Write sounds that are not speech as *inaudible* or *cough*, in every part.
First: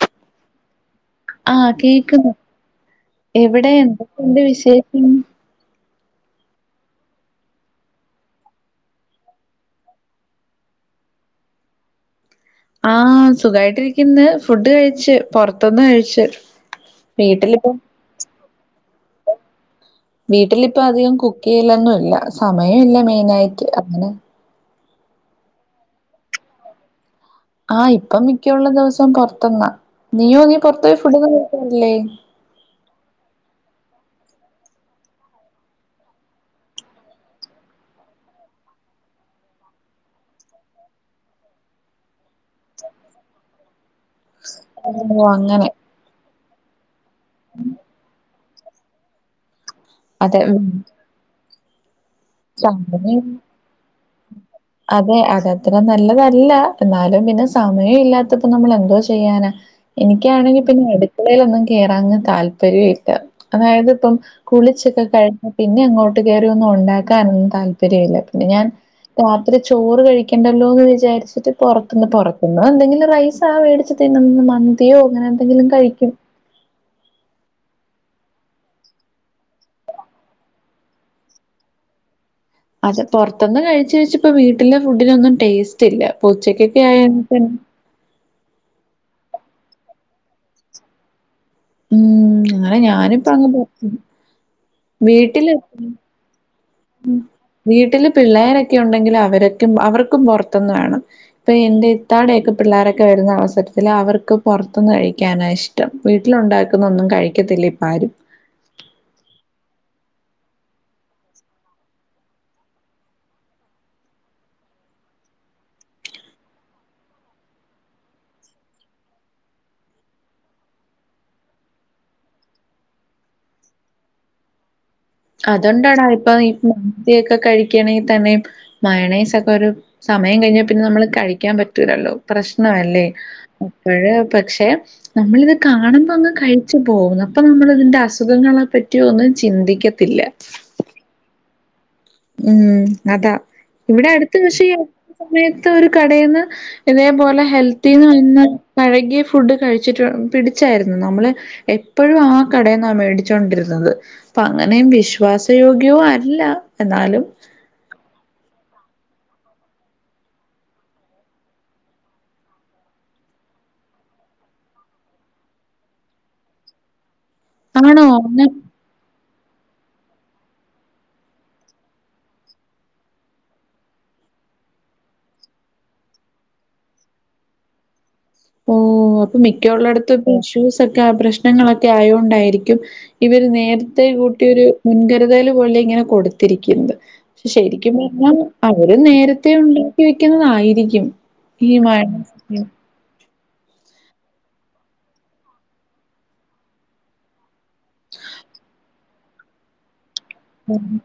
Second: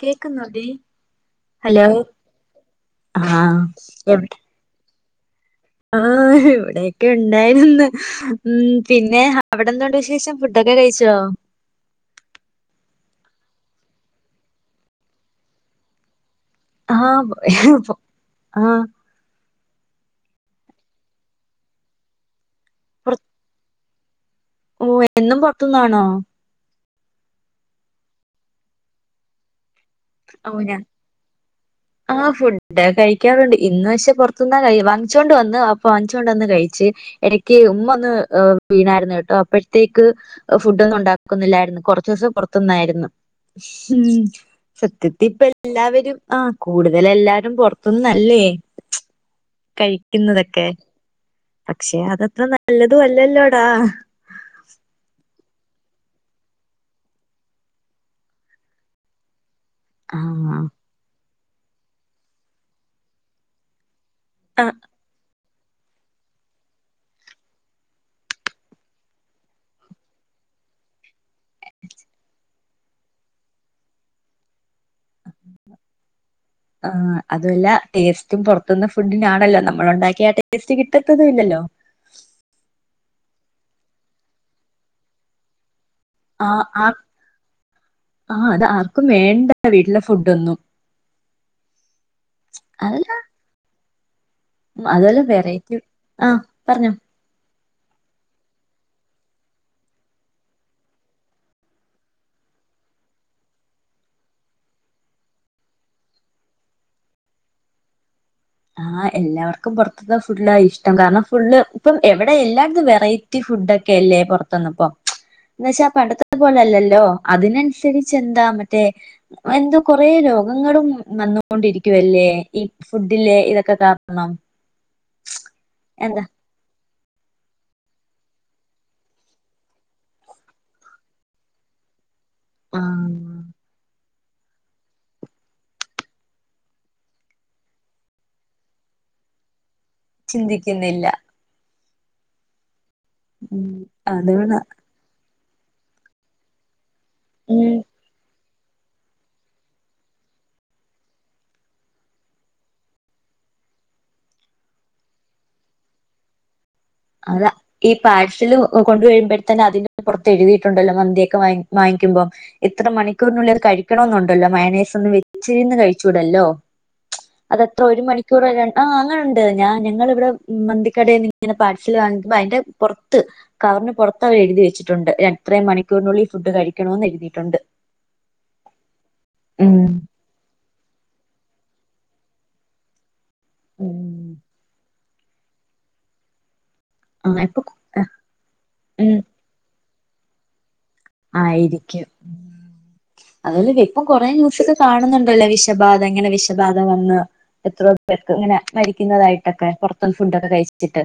കേക്കുന്നുടി ആഹ് ഹലോ കേക്കുന്നു ആഹ് എവിടെ എന്തൊക്കെണ്ട് വിശേഷം ആ ഇവിടെയൊക്കെ ഉണ്ടായിരുന്നു ഉം പിന്നെ അവിടെന്നുണ്ട് വിശേഷം ഫുഡൊക്കെ കഴിച്ചോ ആഹ് സുഖായിട്ടിരിക്ക്ന്ന് ഫുഡ് കഴിച്ചു പൊറത്ത്ന്ന് കഴിച്ച് ആഹ് വീട്ടിലിപ്പം ആഹ് വീട്ടിലിപ്പം അധികം കുക്ക് ചെയ്യലൊന്നുല്ല സമയം ഇല്ല പുറ മെയിനായിട്ട് അങ്ങനെ ഓ എന്നും പൊർത്ത്ന്നാണോ ആഹ് ഇപ്പം മിക്കുള്ള ദിവസം പൊറത്തുന്നാ നീയോ ഓ നീ ഞാൻ പുറത്തു പോയി ഫുഡൊന്നും കഴിക്കാറില്ലേ ആഹ് ഫുഡ് കഴിക്കാറുണ്ട് ഇന്ന് പക്ഷേ പുറത്തുന്ന കഴി വാങ്ങിച്ചോണ്ട് വന്ന് വാപ്പ വാങ്ങിച്ചോണ്ട് വന്ന് കഴിച്ച് ഇടക്ക് ഉമ്മ ഒന്ന് വീണായിരുന്നു കേട്ടോ അപ്പോഴത്തേക്ക് ഫുഡ് ഒന്നും ഉണ്ടാക്കുന്നില്ലായിരുന്നു കൊറച്ചൂസം പൊറ ത്ത്ന്നായിരുന്നു സത്യത്തി ഓഹ് ഇപ്പ അങ്ങനെ എല്ലാവരും ആ കൂടു വല് എല്ലാരും പൊറത്തുന്നല്ലേ അതെ കഴിക്കുന്നതൊക്കെ ഉം പക്ഷെ അത്ര നല്ലതും സമയം അല്ലല്ലോടാ അത്ര നല്ലതല്ല എന്നാലും പിന്നെ സമയം ഇല്ലാത്തപ്പോ നമ്മൾ എന്തോ ചെയ്യാനാ ആഹ് എനിക്കാണെങ്കിൽ പിന്നെ അടുക്കളയിലൊന്നും കയറാങ്ങ് താല്പര്യം ഇല്ല അതായത് ഇപ്പം ആഹ് കുളിച്ചൊക്കെ കഴിഞ്ഞ പിന്നെ അങ്ങോട്ട് കയറിയൊന്നും ഉണ്ടാക്കാനൊന്നും താല്പര്യമില്ല പിന്നെ ഞാൻ രാത്രി ചോറ് കഴിക്കണ്ടല്ലോ എന്ന് വിചാരിച്ചിട്ട് പുറത്തുന്ന് പുറത്തുന്നു എന്തെങ്കിലും റൈസ ആ മേടിച്ച ന്ന് മന്തിയോ അങ്ങനെ എന്തെങ്കിലും കഴിക്കും ആഹ് അതുമല്ല ടേസ്റ്റും പൊറത്തന്ന് ഫുഡിനാണല്ലോ നമ്മൾ ഉണ്ടാക്കി ആ ടേസ്റ്റ് കിട്ടത്തതും ഇല്ലല്ലോ അതെ പുൊറത്തൊന്ന്ും കഴിച്ചു വെച്ചപ്പപ്പോ വീട്ടിലെ ഫുഡിന ഒന്നും ടേസ്റ്റ് ില്ല പ ആഹ് ഉച്ചക്കൊക്കെ ആഹ് ആയന്നെ എന്റെ വീട്ടിലെ ഫുഡൊന്നും ഉം എന്നാലെ ഞാനിപ്പ അങ് പോ ഉ അതല്ലെ വേററ്റ ആഹ പറഞ്ഞു വീട്ടില് പിള്ളേരൊക്കെ ഉണ്ടെങ്കിൽ അവരക്കും അവർക്കും പുറത്തൊന്ന് വേണം ഇപ്പൊ എന്റെ ഇത്താടെൊക്കെ പിള്ളോരൊക്കെ വരുന്ന അവസരത്തിൽ അവർക്ക് പുറത്തുനിന്ന് കഴിക്കാനാണ് ഇഷ്ടം വീട്ടിലുണ്ടാക്കുന്ന ഒന്നും കഴിക്കത്തി െ പരും ആഹ എല്ലാവർക്കും പുറത്തത്തെ ഫുഡ ഇഷ്ടം കാരണം ഫുഡള് ഇപ്പം എവിടെ എല്ലായിടത്തും വെറൈറ്റി ഫുഡ ഒക്കെ അല്ലേ പുറത്തുന്ന ഇപ്പോ എന്ന വെച്ചാ പണ്ടത്തെ പോലെല്ലല്ലോ അതിനനുസരിച്ച് എന്താ മറ്റേ എന്തോ കൊറല്ലോ രോഗങ്ങളും വന്നുകൊണ്ടിരിക്കുവല്ലേ ഈ ഫുഡിലെ ഇതൊക്കെ കാരണം അതൊണ്ടാണാ എന്താ ഇപ്പൊ ദ്യൊക്കെ കഴിക്കണെങ്കിൽ തന്നെയും മയണൈസ ഒക്കെ ഒരു സമയം കഴിഞ്ഞാൽ പിന്നെ നമ്മള് കഴിക്കാൻ പറ്റൂല്ലല്ലോ പ്രശ്നല്ലേ ആഹ് അപ്പഴ പക്ഷെ നമ്മളിത് കാണുമ്പോ അങ്ങ് കഴിച്ചു പോകുന്നു അപ്പൊ നമ്മള ഇതിന്റെ അസുഖങ്ങളെ പറ്റിയ ഒന്ന് ചിന്തിക്ക ചിന്തിക്കുന്നില്ല ഉം അതാ ഉം ഇവിടെ അടുത്ത അതാണ് കഷ സമയത്ത് ഒരു കടയിൽന്ന് ഇതേപോലെ ഉം ഹെൽത്തിന്ന് വന്ന് കഴകിയ ഫുഡ് കഴിച്ചിട്ട് പിടിച്ചായിരുന്നു നമ്മള് എപ്പോഴും ആ കടന്നാണ് മേടിച്ചുകോണ്ടിരുന്നത് അപ്പൊ അങ്ങനെയും വിശ്വാസയോഗ്യവും അല്ല എന്നാലും അതാ ഈ പാഴഷില് കൊണ്ട കഴുമ്പോഴത്തന്നെ അതി പുറത്ത് എഴുതിയിട്ടുണ്ടല്ലോ മന്ിയൊക്കെ വാ വാങ്ങുമ്പം ഇത്ര മണിക്കൂറിനുള്ള കഴ വിക്കണന്നുണ്ടല്ലോ മയനേസ് ഒന്ന് വച്ചിരിന്ന് കഴിച്ചൂടല്ലോ അതത്ര ഒരു ആണോ മണിക്കൂർ ര ആ അങ്ങനെണ്ട് ഞാൻ ഞങ്ങ ഇവിടെ മന്തിക്കടയിൽ നിന്ന് ഇങ്ങനെ പാ വാ്പ അതിന്റെ പുറത്ത് കറിന് പുറത്ത് അവ എഴുതി വച്ചിട്ടുണ്ട് എത്ര മണിക്കൂറിനുള്ളിൽ ഫുഡ് കഴിക്കും ണന്ന് എഴുതിയിട്ടുണ്ട് ഓ അപ്പൊ മിക്ക ഉം ഉുള്ളെട്ത്തും ഇപ്പോ ഇഷ്യൂസ് ഒക്കെ പ്രശ്നങ്ങളൊക്കെ ആയോണ്ടായിരിക്കും ഇവര് ഉം നേരത്തെ കൂട്ടി ഒരു മുൻകരുതല് പോലെ ഇങ്ങനെ കൊടുത്തിരി ക്ക്ന്നത് ആഹ് ഇപ്പൊ കു- ശരിക്കും പറഞ്ഞാൽ അവര് ഉം നേരത്തെ ഉണ്ടാക്കി വെക്കുന്നതായിരിക്കും ക്കും ഈ *unintelligible* അതല്ലെപ്പെ ഇപ്പം കുറേ ന്യൂസൊക്കെ കാണുന്നുണ്ടല്ലേ വിഷബാധ എങ്ങനെ വിഷബാധ വന്ന് എത്രയോ പേർക്ക് ഇങ്ങനെ മരിക്കുന്നതായിട്ടൊക്കെ *unintelligible* കഴിച്ചിട്ട്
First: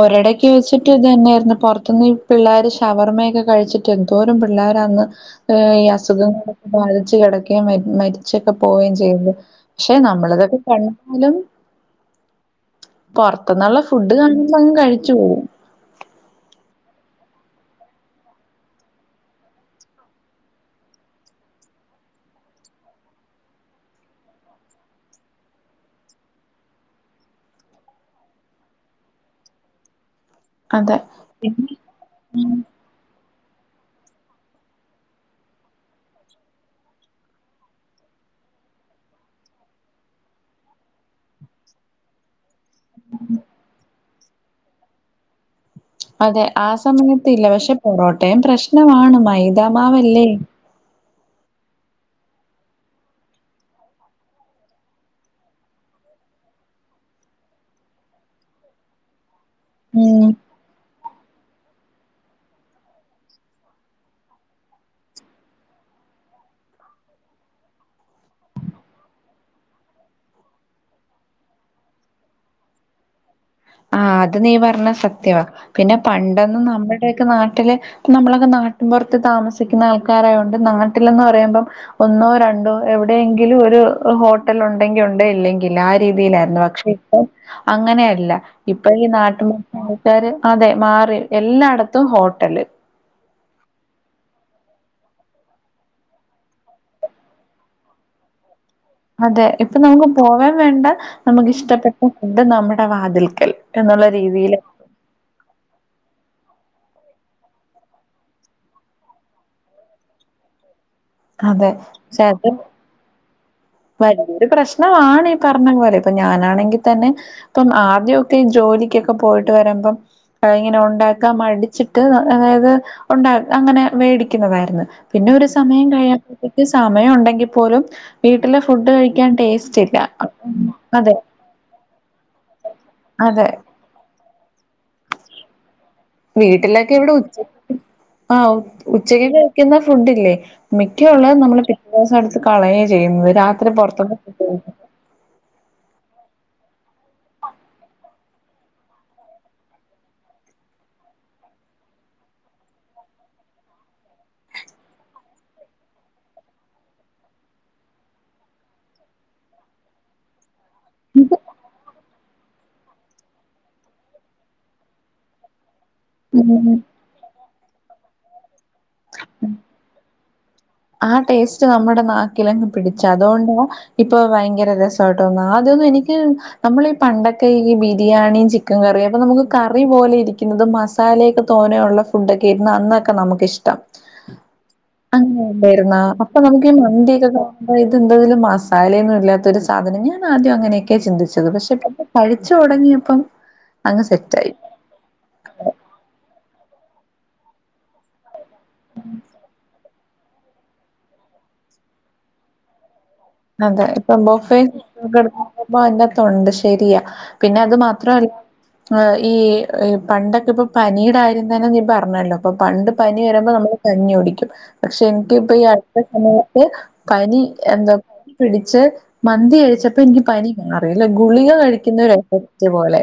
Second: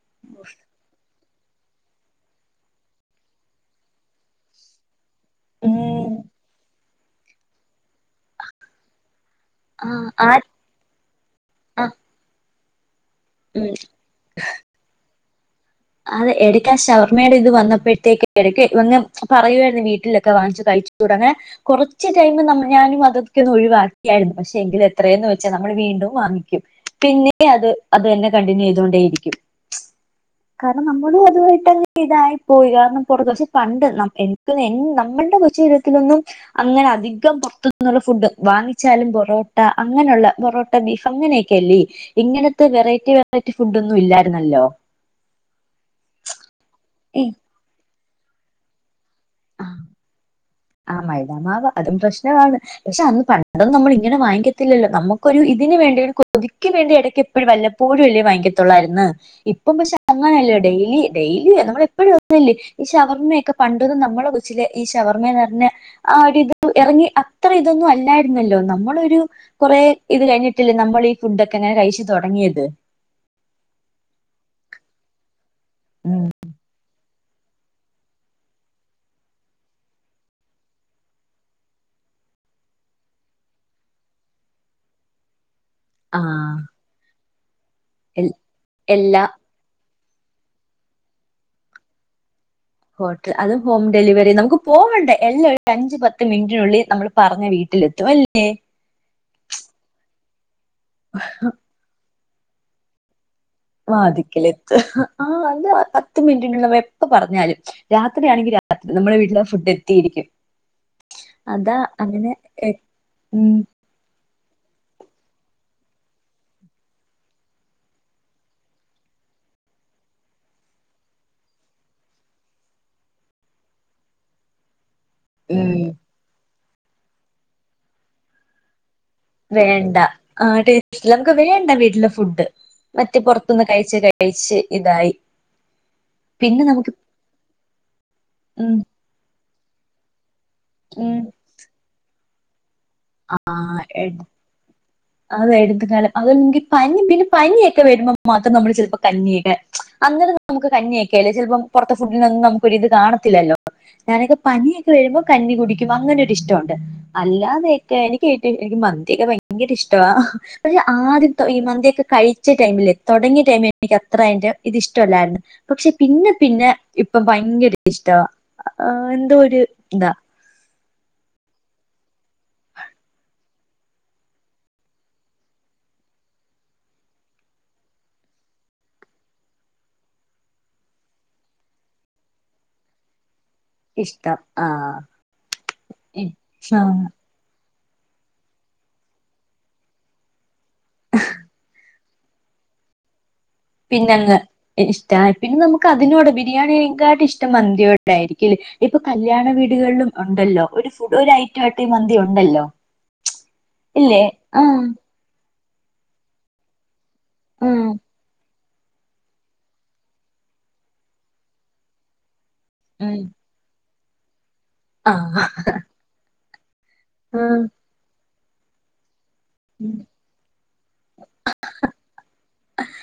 ഒരിടക്ക് വെച്ചിട്ട് ഇതെന്നേയ്ര് ഇന്ന് പൊറ്ത്തിന്ന് ഈ പിള്ളേർ ഷവർമ്മയൊക്കെ കഴിച്ചിട്ട് എന്തോരം പിള്ളേരാന്ന് ഈ അസുഖങ്ങളൊക്കെ ബാധിച്ച് കിടക്കേം മരിച്ചൊക്കെ പോവുകയും ചെയ്തു പക്ഷെ ആഹ് ആ നമ്മളിതൊക്കെ കണ്ടാലും ആഹ് ഉം പൊറ്ത്ത്ന്നുള്ള ഫുഡ് കാണുമ്പം കഴിച്ചു പോകും അതെ എടക്കാ ശവർമ്മേടെ ഇത് വന്നപ്പോഴത്തേക്ക് എടക്ക് *unintelligible* പറയുവായിരുന്നു വീട്ടിലൊക്കെ വാങ്ങിച്ചു കഴി തുടങ്ങാൻ കുറച്ച് ടൈം നമ്മ ഞാനും അതൊക്കെ ഒന്ന് ഒഴിവാക്കിയായിരുന്നു പക്ഷെ എങ്കിലും എത്രേന്ന് വെച്ചാ നമ്മൾ വീണ്ടും വാങ്ങിക്കും പിന്നെ അത് അത് തന്നെ കണ്ടിന്യൂ ചെയ്തോണ്ടേയിരിക്കും കാരണം അതെ. നമ്മളും അതുവായിട്ടങ്ങ് ഇതായി പോയി കാരണം പൊറത്ത് പണ്ട് നം എനിക്ക് എൻ നമ്മള്ടെ കൊച്ചീരത്തിലൊന്നും അങ്ങനെ അധികം പൊറ്ത്തുന്നള്ള ഫുഡ് വാങ്ങിച്ചാലും പൊറോട്ട അങ്ങനെയുള്ള പൊറോട്ട ബീഫ് അങ്ങനെയൊക്കെല്ലേ ഇങ്ങനത്തെ ത്തെ വെറൈറ്റി വെറൈറ്റി ഫുഡൊന്നും ഇല്ലായിരുന്നല്ലോ അതെ ആ ഏ സമയത്തില്ല പക്ഷെ പൊറോട്ടയും പ്രശ്നമാണ് മ മൈതാമാവല്ലേ. മൈതാമാവ് അതും പ്രശ്നമാണ് പക്ഷെ അന്ന് പണ്ടൊന്നും നമ്മൾ ഇങ്ങനെ വാങ്ങിക്കത്തിലല്ലോ നമുക്കൊരു ഇതിന് വേണ്ടിയൊരു കൊതിക്ക് വേണ്ടി എടയ്ക്ക് എപ്പോഴും വല്ലപ്പോഴും അല്ലെ വാങ്ങിക്കത്തൊള്ളായിര്ന്നു ഇപ്പം പക്ഷേ ഉം. അങ്ങനെല്ലേ ഡെയിലി ഡെയിലി നമ്മള് എപ്പോഴും *unintelligible* ഈ ഷവർമയൊക്കെ പണ്ടത് നമ്മൾ മ്മളെ കൊച്ചിലെ ഈ ശവർമേന്ന് പർഞ്ഞാ ആരിത് ഇറങ്ങി അത്ര ഇതൊന്നും അല്ലായിരുന്നല്ലോ നമ്മള്ളൊരു കൊറേ ഇത് കഴിഞ്ഞിട്ടില്ലേ നമ്മൾ ഈ ഫുഡൊക്കെ ഇങ്ങനെ കഴിച്ചു തുടങ്ങിയത്. ആ അത് നീ പറഞ്ഞ സത്യവാ പിന്നെ ഉം പണ്ടൊന്നും നമ്മൾ മ്മളെ നാട്ടില് നമ്മളൊക്കെ നാട്ടിൻപൊറത്ത് താമസിക്കുന്ന ആൾക്കാരായൊണ്ട് നാട്ടിലെന്നു പറയുമ്പം ഒന്നോ രണ്ടോ എവിടെയെങ്കിലും ഒരു ഹോട്ടൽ ഉണ്ടെങ്കിൽ ഉണ്ടേ ഇല്ലെങ്കിൽ ഇല്ല ആ രീതിയിലായിരുന്നു പക്ഷെ ഇപ്പം എൽ അങ്ങനെയല്ല ഇപ്പ ഈ എല്ലാ നാട്ടു *unintelligible* ആൾക്കാര് അതെ മാറി എല്ലാടത്തും ഹോട്ടല്. ഹോട്ടൽ അതും ഹോം ഡെലിവറി നമുക്ക് പോവണ്ടെ എല്ലാം ഒരു അഞ്ച് പത്ത് മിനിറ്റിനുള്ളിൽ നമ്മൾ പറഞ്ഞ വീട്ടി ട്ടിലെത്തുവല്ലേ. അതെ ഇപ്പൊ നമുക്ക് പോവേം വേണ്ട നമുക്ക് ഇഷ്ടപ്പെട്ട ഫുഡ് നമ്മുടെ വാതിൽക് വാതിക്കലെത്ത ആ അത് പത്ത് മിനിറ്റിനുള്ള വെ ഇപ്പൊ പറഞ്ഞാലും രാത്രിയാണെങ്കി രാത്രി നമ്മുടെ വീട്ടിലാഫുഡ് എത്തിയിരിക്കും. അതെ അതാ പക്ഷെ അങ്ങനെ അത് എ ഉം വലിയൊരു പ്രശ്നമാണ് ഇ പറഞ്ഞ പോലെ ഇപ്പൊ ഞാനാണെങ്കിൽ തന്നെ ഇപ്പം ആദ്യൊക്കെ ജോ ജോലിക്കൊക്കെ പോയിട്ട് വരുമ്പോ അ ഇങ്ങനെ ഉണ്ടാക്കാം മടിച്ചിട്ട് അതായത് ഉണ്ടാ ങ്ങനെ മേടിക്കുന്നതായിര്ന്ന്. പിന്നെ ഒരു ഉം സമയം കഴിയിമ്പതേക്ക് സമയം ഉണ്ടെങ്കിൽ പോലും വീട്ടിലെ ഫുഡ് കയി വേണ്ട ആ ടേസ്റ്റല്ല നമുക്ക് വേണ്ട വീട്ടിലെ ഫുഡ് മറ്റേ അതെ പുറത്തുന്ന് കഴിച്ച് കഴി കഴിച്ച് ഇതായി. പിന്നെ നമുക്ക് വീട്ടിലൊക്കെ ഇവിടെ ഉച്ച ആ ഓ ഉം ഉച്ചക്ക് കഴിക്കുന്ന ഫുഡ്ല്ലേ മിക്ക ഉം ഉുള്ളത് നമ്മള് പിറ്റേ ദിവസം എട്ത്ത് കളയ ഇന്ന് രാത്രി പുറത്തുന്ന് ഫുഡ്‌ കഴി *unintelligible* അതെ *unintelligible* കാലം അതെങ്കിൽ പനി പിന്നെ പനിയൊക്കെ വരുമ്പോ മാത്രം നമ്മള് ചിലപ്പോൾ കഞ്ഞിയൊക്കെ അന്നേരം നമുക്ക് കഞ്ഞിയൊക്കേയല്ലെ ചിലപ്പം പുറത്തെ ഫുഡിനൊന്നും നമുക്ക് ഒരിത് കാണത്തി ത്തില്ലല്ലോ ഞാനൊക്കെ പനിയൊക്കെ വരുമ്പോ കഞ്ഞി കുടിക്കും അങ്ങനെ ഒരു ഇഷ്ടമുണ്ട് അല്ലാതെ *unintelligible* എനിക്ക് കിട്ട എനിക്ക് മന്തിയൊക്കെ ഭയ്ങ്കര ഇഷ്ടവാ. പക്ഷേ അദ്യട്ടോ ഈ മന്തിയൊക്കെ കഴിച്ച ടൈമില് തൊടങ്ങിയ ടൈമില് എനിക്ക് അത്ര അതിന്റെ ഇത് ഇഷ്ടല്ലായിര്ന്ന്. പക്ഷെ പിന്നെ പിന്നെ ഇപ്പൊ ഭയങ്കര ഇഷ്ടവാ. ആ എന്തോ ഉം ഒരു എന്താ ആ ടേസ്റ്റ് നമ്മുടെ നാക്കിലങ്ങ് പിടിച്ച അതുകൊണ്ടാ ഇപ്പൊ ഭയങ്കര രസമായിട്ട്ന്ന ആദ്യ *unintelligible* എനിക്ക് നമ്മള് പണ്ടൊക്കെ ഇ ബിരിയാണി ചിക്കൻ കറിഴും അപ്പൊ നമുക്ക് കറി പോലെ ഇരിക്കുന്നതും മസാലയ്ക്കെ തോന്നെ ഉള്ള ഫുഡൊക്കെ ര്ന്നു അന്നൊക്കെ നമുക്ക്ിഷ് ഇഷ്ടം ആ. ണ്ടായിരുന്ന അപ്പൊ നമുക്ക് ഈ മന്തി യൊക്കെ *unintelligible* ഇത് എന്തെതിലും *unintelligible* എന്താ ഇതില് മസാലയൊന്നും ഇല്ലാത്തൊരു സാധനം ഞാൻ ആദ്യം അങ്ങനെയൊക്കെ ചിന്തിച്ചത് കഴിച്ചു തുടങ്ങിയപ്പം അങ്ങ് പിന്നങ്ങ് സെറ്റായി ഇഷ്ട പിന്നെ നമുക്ക് അതിനോട് ബിരിയാണി കാട്ടി ഇഷ്ടം മന്തിയോടെ ആയിരിക്ക ഇപ്പൊ കല്യാണ വീടുകളിലും ഉണ്ടല്ലോ ഒരു ഫുഡ് ഒരു ഐറ്റാട്ട മന്തി ഉണ്ടല്ലോ. അതെ ഇപ്പൊ ഇല്ലേ ആഹ് ബൊഫുമ്പോ *unintelligible* ശെരിയാ പിന്നെ അത് ആഹ് മാത്രല്ല. അ ഈ പണ്ടൊക്കെ ഇപ്പൊ പനിടെ അര്യം തന്നെ നീ പറഞ്ഞല്ലോ അപ്പൊ പണ്ട് ഉം പനി വരുമ്പോ നമ്മള് കഞ്ഞി കുടിക്കും പക്ഷെ എനിക്ക് ആഹ് ഇപ്പൊ ഈ അടുത്ത സമയത്ത് പനി ആഹ് എന്തൊക്ക പിടിച്ച് മന്തി കഴിച്ചപ്പോ എനിക്ക് പനി അറീയി ല്ല ഗുളിക കഴിക്കുന്നോര എഫക്റ്റ് പോലെ.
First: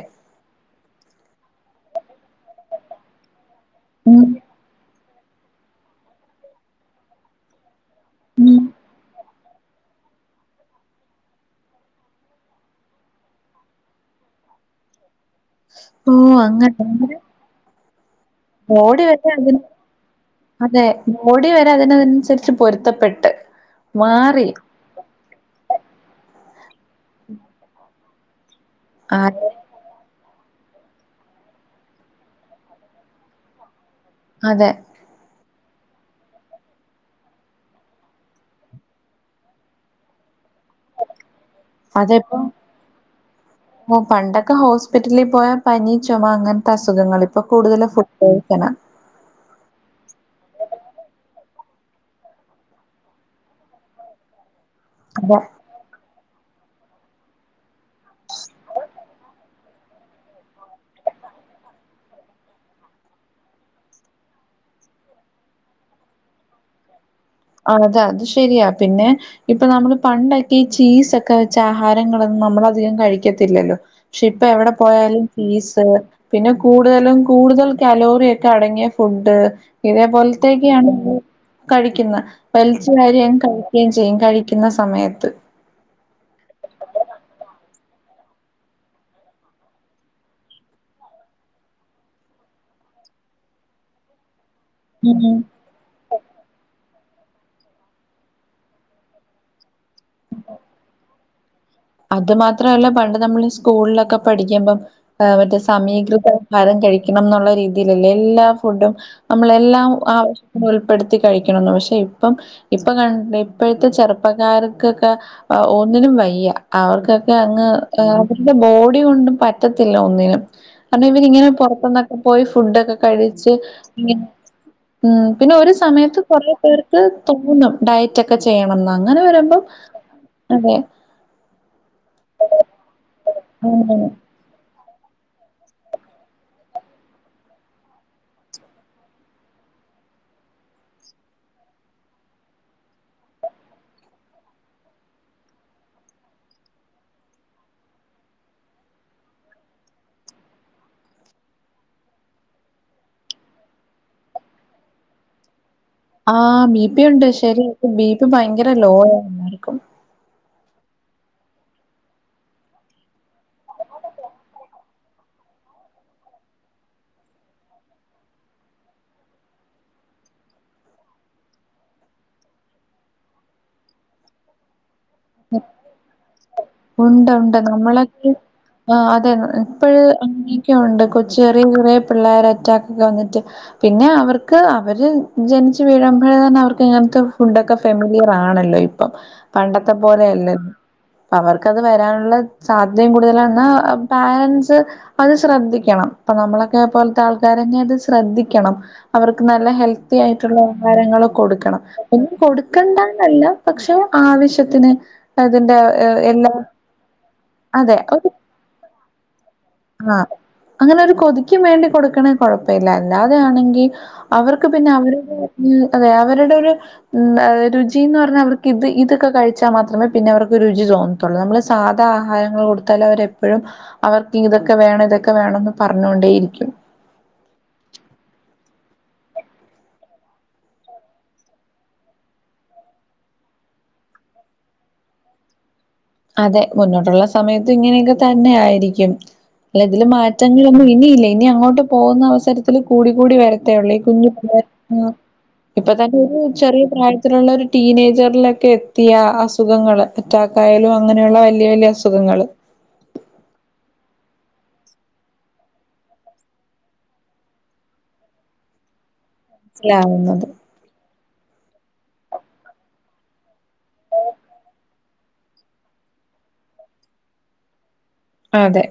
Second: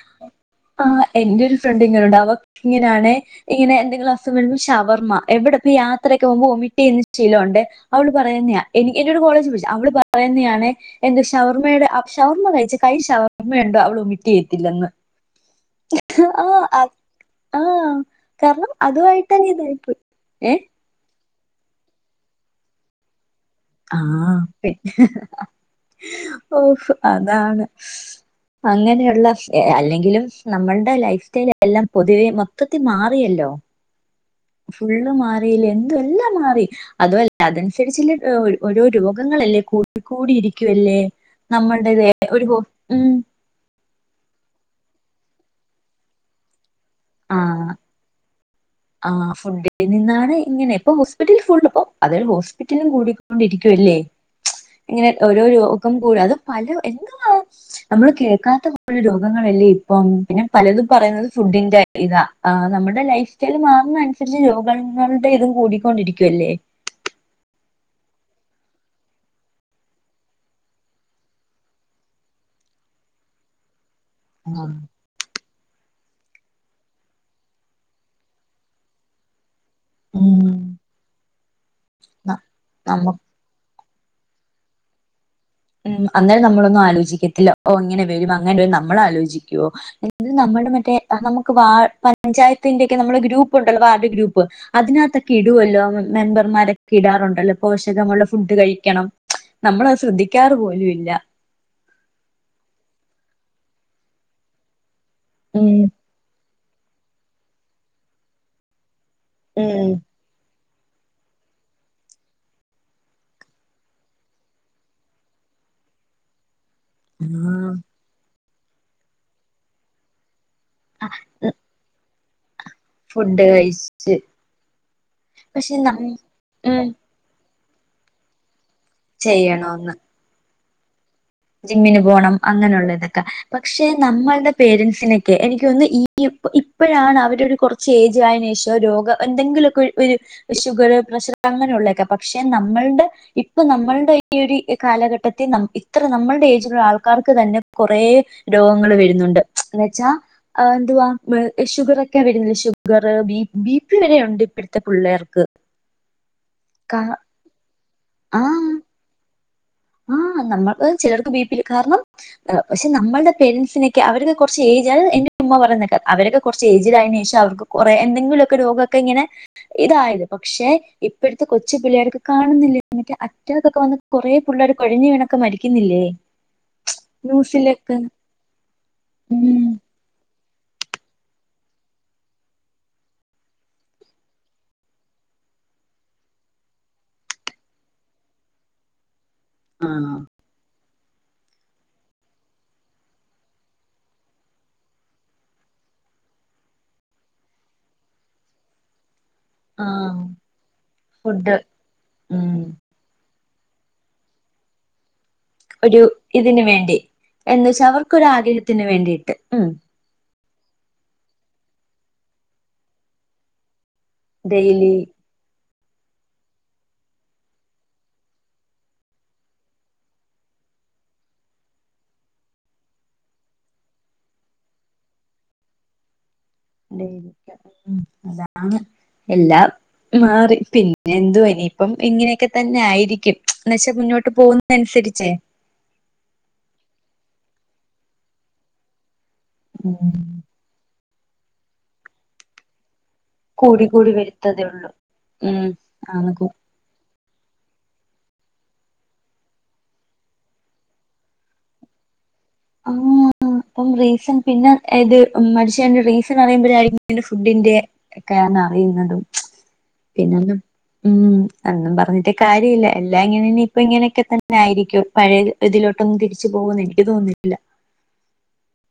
ആ എന്റെരു ഒരു ഫ്രണ്ട് ഇങ്ങനെുണ്ട് അവക്ക് ഇങ്ങനാണേ ങ്ങനെ എന്തെങ്കിലും ഉം അസുഗം വരുമ്പോൾ ഷവർമ്മ. എവിടെപ്പ യാത്രയൊക്കെ പോവുമ്പോ ഒമിറ്റെയ്യുന്ന ശീലോണ്ട്. അവള് ഉം പറയുന്നെയാ എനി എന്റൊട കോളേജി പ ടി അവിള് പറയുന്നെയാണെ എന്ത് ഷവർമ്മയുടെ ഷവർമ്മ കഴിച്ച കൈ ഷവർമ്മയണ്ടോ അവളൊമിറ്റെയ്യത്തില്ലെന്ന്. ഓ ആഹ് അ ആഹ് കാരണം ഓടി വെച്ച അതുമായിട്ടങ്ങ് അതി ഇതായി പോയി ഏഹ് അതെ. മുടി വരെ അതിനനുസരിച്ച് പൊരുത്തപ്പെട്ട്. ആഹ് മാറി പിന്നെ ഓ അതാണ്. അങ്ങനെയുള്ള അതെ അല്ലെങ്കിലും നമ്മളുടെ ലൈഫ് സ്റ്റൈൽ എല്ലാം പൊതുവെ മൊത്തത്തി മാറിയല്ലോ. അതെ ഫുള്ള് മാറി. എന്തുവാ എല്ലാം മാറി അതുവല്ല അതനുസരിച്ചല്ലേ ഓരോ രോഗങ്ങളല്ലേ കൂ കൂടി ഇരി ക്കുവല്ലേ നമ്മള്ടെത് അതെപ്പം ഒരു ഉം. ഹോസ്പിറ്റലി പോയാ പനി ചുമ അങ്ങനെ ആ ആ ഫുഡിനിന്നാണ് ഇങ്ങനെ ഇപ്പൊ ഹോസ്പിറ്റലി ഇപ്പോ അതരു ഹോസ്പിറ്റലും കൂടിക്കൊണ്ടിരിക്കുവല്ലേ ഇങ്ങനെ അതെ ഓരോ രോഗം കൂടഅതും പല എന്വാ നമ്മള് കേക്കാത്ത രോഗങ്ങളല്ലേ ഇപ്പം. പിന്നെ പലതും പറയുന്നത് ഫുഡിന്റെ ഇതാ ആ നമ്മുടെ ലൈഫ് സ്റ്റൈൽ മാറുന്ന അനുസരിച്ച് രോഗങ്ങളുടെ ഇതും കൂടിക്കൊണ്ടിരിക്കുവല്ലേ. അ *unintelligible* അതെ അത് ശരിയാ പിന്നെ ഇപ്പൊ നമ്മള് പണ്ടൊക്കെ ഈ ചീസ് ഒക്കെ വെച്ച ആഹാരങ്ങളന്നും നമ്മള് ധികം കഴിക്കത്തില്ലല്ലോ ക്ഷെ ഇപ്പ ആഹ് എവിടെ പോയാലും ചീസ് പിന്നെ കൂടുതലും കൂടുതൽ കലോറി ഒക്കെ അടങ്ങിയ ഫുഡ് ഇതേ ഉം പോലെത്തേക്കാണ് കഴിക്കുന്ന. ന വലിച്ച് നമുക്ക് വാരിയങ് ക യും ചെയ്യും കഴിക്കുന്ന സമയത്ത് ഉം അന്നേരം നമ്മളൊന്നും ആലോചിക്കത്തില്ല ഓ ഇങ്ങനെ വരും അങ്ങനെ നമ്മൾ ആലോചിക്കുവോ മറ്റേ നമുക്ക് വാ പഞ്ചായത്തിന്റെക്കെ നമ്മുടെ ഗ്രൂപ്പുണ്ടല്ലോ വാർഡ് ഗ്രൂപ്പ് ഉം അതിനകത്തൊക്കെ ഇടുവല്ലോ മെമ്പർമാരൊ ഇടാറുണ്ടല്ലോ പോഷകമുള്ള ഫുഡ് കഴിക്കണം നമ്മളത് ശ്രദ്ധിക്കാറ് പോലും ഇല്ല. അത് മാത്രല്ല പണ്ട് നമ്മള് സ്കൂളിലൊക്കെ പഠിക്കുമ്പം മറ്റേ ഉം സമീകൃത ആഹാരം കഴിക്കണംന്നുള്ള രീതിയിലല്ലേ എല്ലാ ഫുഡും നമ്മളെല്ലാം ഉം ആവ ഉൾപ്പെടുത്തി കഴിക്കണം പക്ഷെ ഇപ്പം ഇപ്പൊ ക ഇപ്പോഴത്തെ ചെറുപ്പക്കാർക്കൊക്കെ ആ ഒന്നിനും വയ്യ. അവർക്കൊക്കെ അങ്ങ് ആ അവരുടെ ബോഡി കൊണ്ടും പറ്റത്തില്ല ഒന്നിനും. കാരണം ഇവരിങ്ങനെ പുറത്തുന്നൊക്കെ പോയി ഫുഡൊക്കെ ഫുഡ് കഴിച്ച് കഴിച്ച് ഉം പിന്നെ ഒരു പക്ഷെ നം സമയത്ത് കൊറെ ഉം പേർക്ക് തോന്നും ഡയറ്റ് ഒക്കെ ചെയ്യണംന്ന് അങ്ങനെ വരുമ്പം ചെയ്യണോന്ന് അതെ ജിമ്മിന് പോണം അങ്ങനെയുള്ളതൊക്കെ പക്ഷെ നമ്മൾടെ പേരൻസ് സിനക്കെ എനിക്കൊന്ന് ഈ ഇപ്പോഴാണ് അവരൊരു കുറച്ച് ഏജ് ആയെനെഷം രോഗ എന്തെങ്കിലുക്കെ ഒരു ഷുഗറ് പ്രഷർ അങ്ങനെള്ളക്കെ പക്ഷെ നമ്മള്ടെ ഇപ്പ നമ്മളുടെ *unintelligible* കാലഘട്ടത്തി ന *unintelligible* അത്ര നമ്മൾടെ ഏജിലുള്ള ആൾക്കാർക്ക് തന്നെ കുറേ രോഗങ്ങൾ വരുന്നുണ്ട് എന്ന് വെച്ചാ *unintelligible* ആഹ് ബിപി ഉണ്ട്. ശരി ക്കും ബി പി ആ ഭയങ്കര ലോ ആ എല്ലാർക്കും. ആ നമ്മ ചിലർക്ക് ബി പി കാരണം പക്ഷെ നമ്മൾടെ പേരൻറ്സിനൊക്കെ അവർക്ക കുറച്ച് ഏജ് ആ എ ഉമ്മ പറയ്ന്നെ അവരൊക്കെ കുറച്ച് ഏജിലായനു ശേഷം അവർക്ക് കുറെേ എന്തെങ്കിലൊക്കെ രോഗക്കെ ഇങ്ങനെ ഇതായത്. പക്ഷെ ഇപ്പോഴത്തെ കൊച്ചുപള്ളേർക്ക് കാണുന്നില്ല എന്നിട്ട് അറ്റക്കൊക്കെ വന്ന് കുറെ *inaudible* രോക്കെ മരിക്കുന്നില്ലേ. ഉണ്ട് ഉണ്ട് ന്യൂസിലൊക്കെ നമ്മളൊക്കെ ആ അതെ ഉം ഇപ്പഴ് അങ്ങനെയൊക്കെഉണ്ട് കൊച്ച് കു പിള്ളേരെ അറ്റക്ക് ഒക്കെ വന്നിട്ട് പിന്നെ അവർക്ക് അവര് ജനിച്ചു വീഴുമ്പോഴ *inaudible* അവർക്ക് ഇങ്ങനത്തെ ഫുഡോക്കെ ഫെമിലിയർ ആണല്ലോ ഇപ്പം ആ പണ്ടത്തെ പോലെയല്ലല്ല അപ്പ അവർക്ക്ത് വരാനുള്ള സാധ്യതയും കൂടുതല എന്നാ പാരൻസ് അത് ശ്രദ്ധിക്കണം. അപ്പൊ നമ്മളൊക്കെ പോലത്തെ ആൾക്കാരന്നെ അത് ശ്രദ്ധിക്കണം. അവർക്ക് നല്ല ആ ഹെൽത്തി ആയിട്ടുള്ള ആഹാരങ്ങൾ ഫുഡ് കൊടുക്കണം ഒന്നും ഉം കൊടുക്കേണ്ടാന്നല്ല പക്ഷെ ആവശ്യത്തിന് അതിന്റെ എല്ലാം *inaudible* എന്നുവച്ചാ അവർക്കൊരാ ഗ്രഹത്തിന് വേണ്ടിയിട്ട്. ആ അങ്ങനെ ഒരു കൊതിക്കും വേണ്ടി കൊടുക്കണേ കൊഴപ്പ ഇില്ല അല്ലാതെയാണെങ്കിൽ അവർക്ക് പിന്നെ ഡെയിലി അവരുടെ *inaudible* ഉം അതെ അവരുടെ ഇരു ഉം രുചിന്ന് പറഞ്ഞാ അവർക്ക് ഇത് ഇതൊക്കെ കഴിച്ച ച്ചാൽ മാത്രമേ പിന്നെ അവർക്ക് രുചി തോന്നത്തുള്ളൂ. നമ്മള് സാധാ ആഹാരങ്ങൾ കൊടുത്താൽ അവരെപ്പഴും അവർക്ക് ക്കെ വേണം ഇതൊക്കെ വേണംന്ന് പറഞ്ഞുകൊണ്ടേ ഇരിക്കും. *unintelligible* എല്ലാം മാറി. പിന്നെ എന്തുവാ ഇനിയിപ്പം ഇങ്ങനെയൊക്കെ തന്നെ ആയിരിക്കും. എന്നുവെച്ചാൽ മുന്നോട്ട് പോകുന്നനുസ രിച്ചേ അതെ, മുന്നോട്ടുള്ള സമയത്തും ഇങ്ങനെയൊക്കെ തന്നെ ആയിരിക്കും. അല്ല ഇതില് ഉം മാറ്റങ്ങളൊന്നും ഇനിയില്ല ഇനി അങ്ങോട്ട് പോകുന്ന അവസരത്തില് കൂടിക്കൂടി കൂടി വരത്തേഉളളൂ. ഈ കൂടി കുഞ്ഞു വരുത്തതേ ഉള്ളൂ *unintelligible* ഉം ഇപ്പൊ തന്നെ ഒരു ആണത് ചെറിയ പ്രായ ത്തിലുള്ള ഒരു ടീനേജറിലൊക്കെ എത്തിയ അസുഖങ്ങള് അറ്റാക്കായാലും അങ്ങനെയുള്ള വലിയ വലിയ അസുഖങ്ങള് *unintelligible* അപ്പം റീസൺ പിന്നെ ഇത് മരിച്ചേന്റെ റീസൺ അറിയുമ്പോഴായിരിക്കും ഫുഡിന്റെ അറിയുന്നതും സിലാവുന്നത്. പിന്നൊന്നും ഉം അന്നും പറഞ്ഞിട്ട് കാര്യമില്ല. എല്ലാം ഇങ്ങനെന്നെ ഇപ്പ ഇങ്ങനെയൊക്കെ തന്നെ ആയിരിക്കും പഴയ ഇതിലോട്ട് *inaudible* പോകുന്നു എനിക്ക് തോന്നിട്ടില്ല അതെ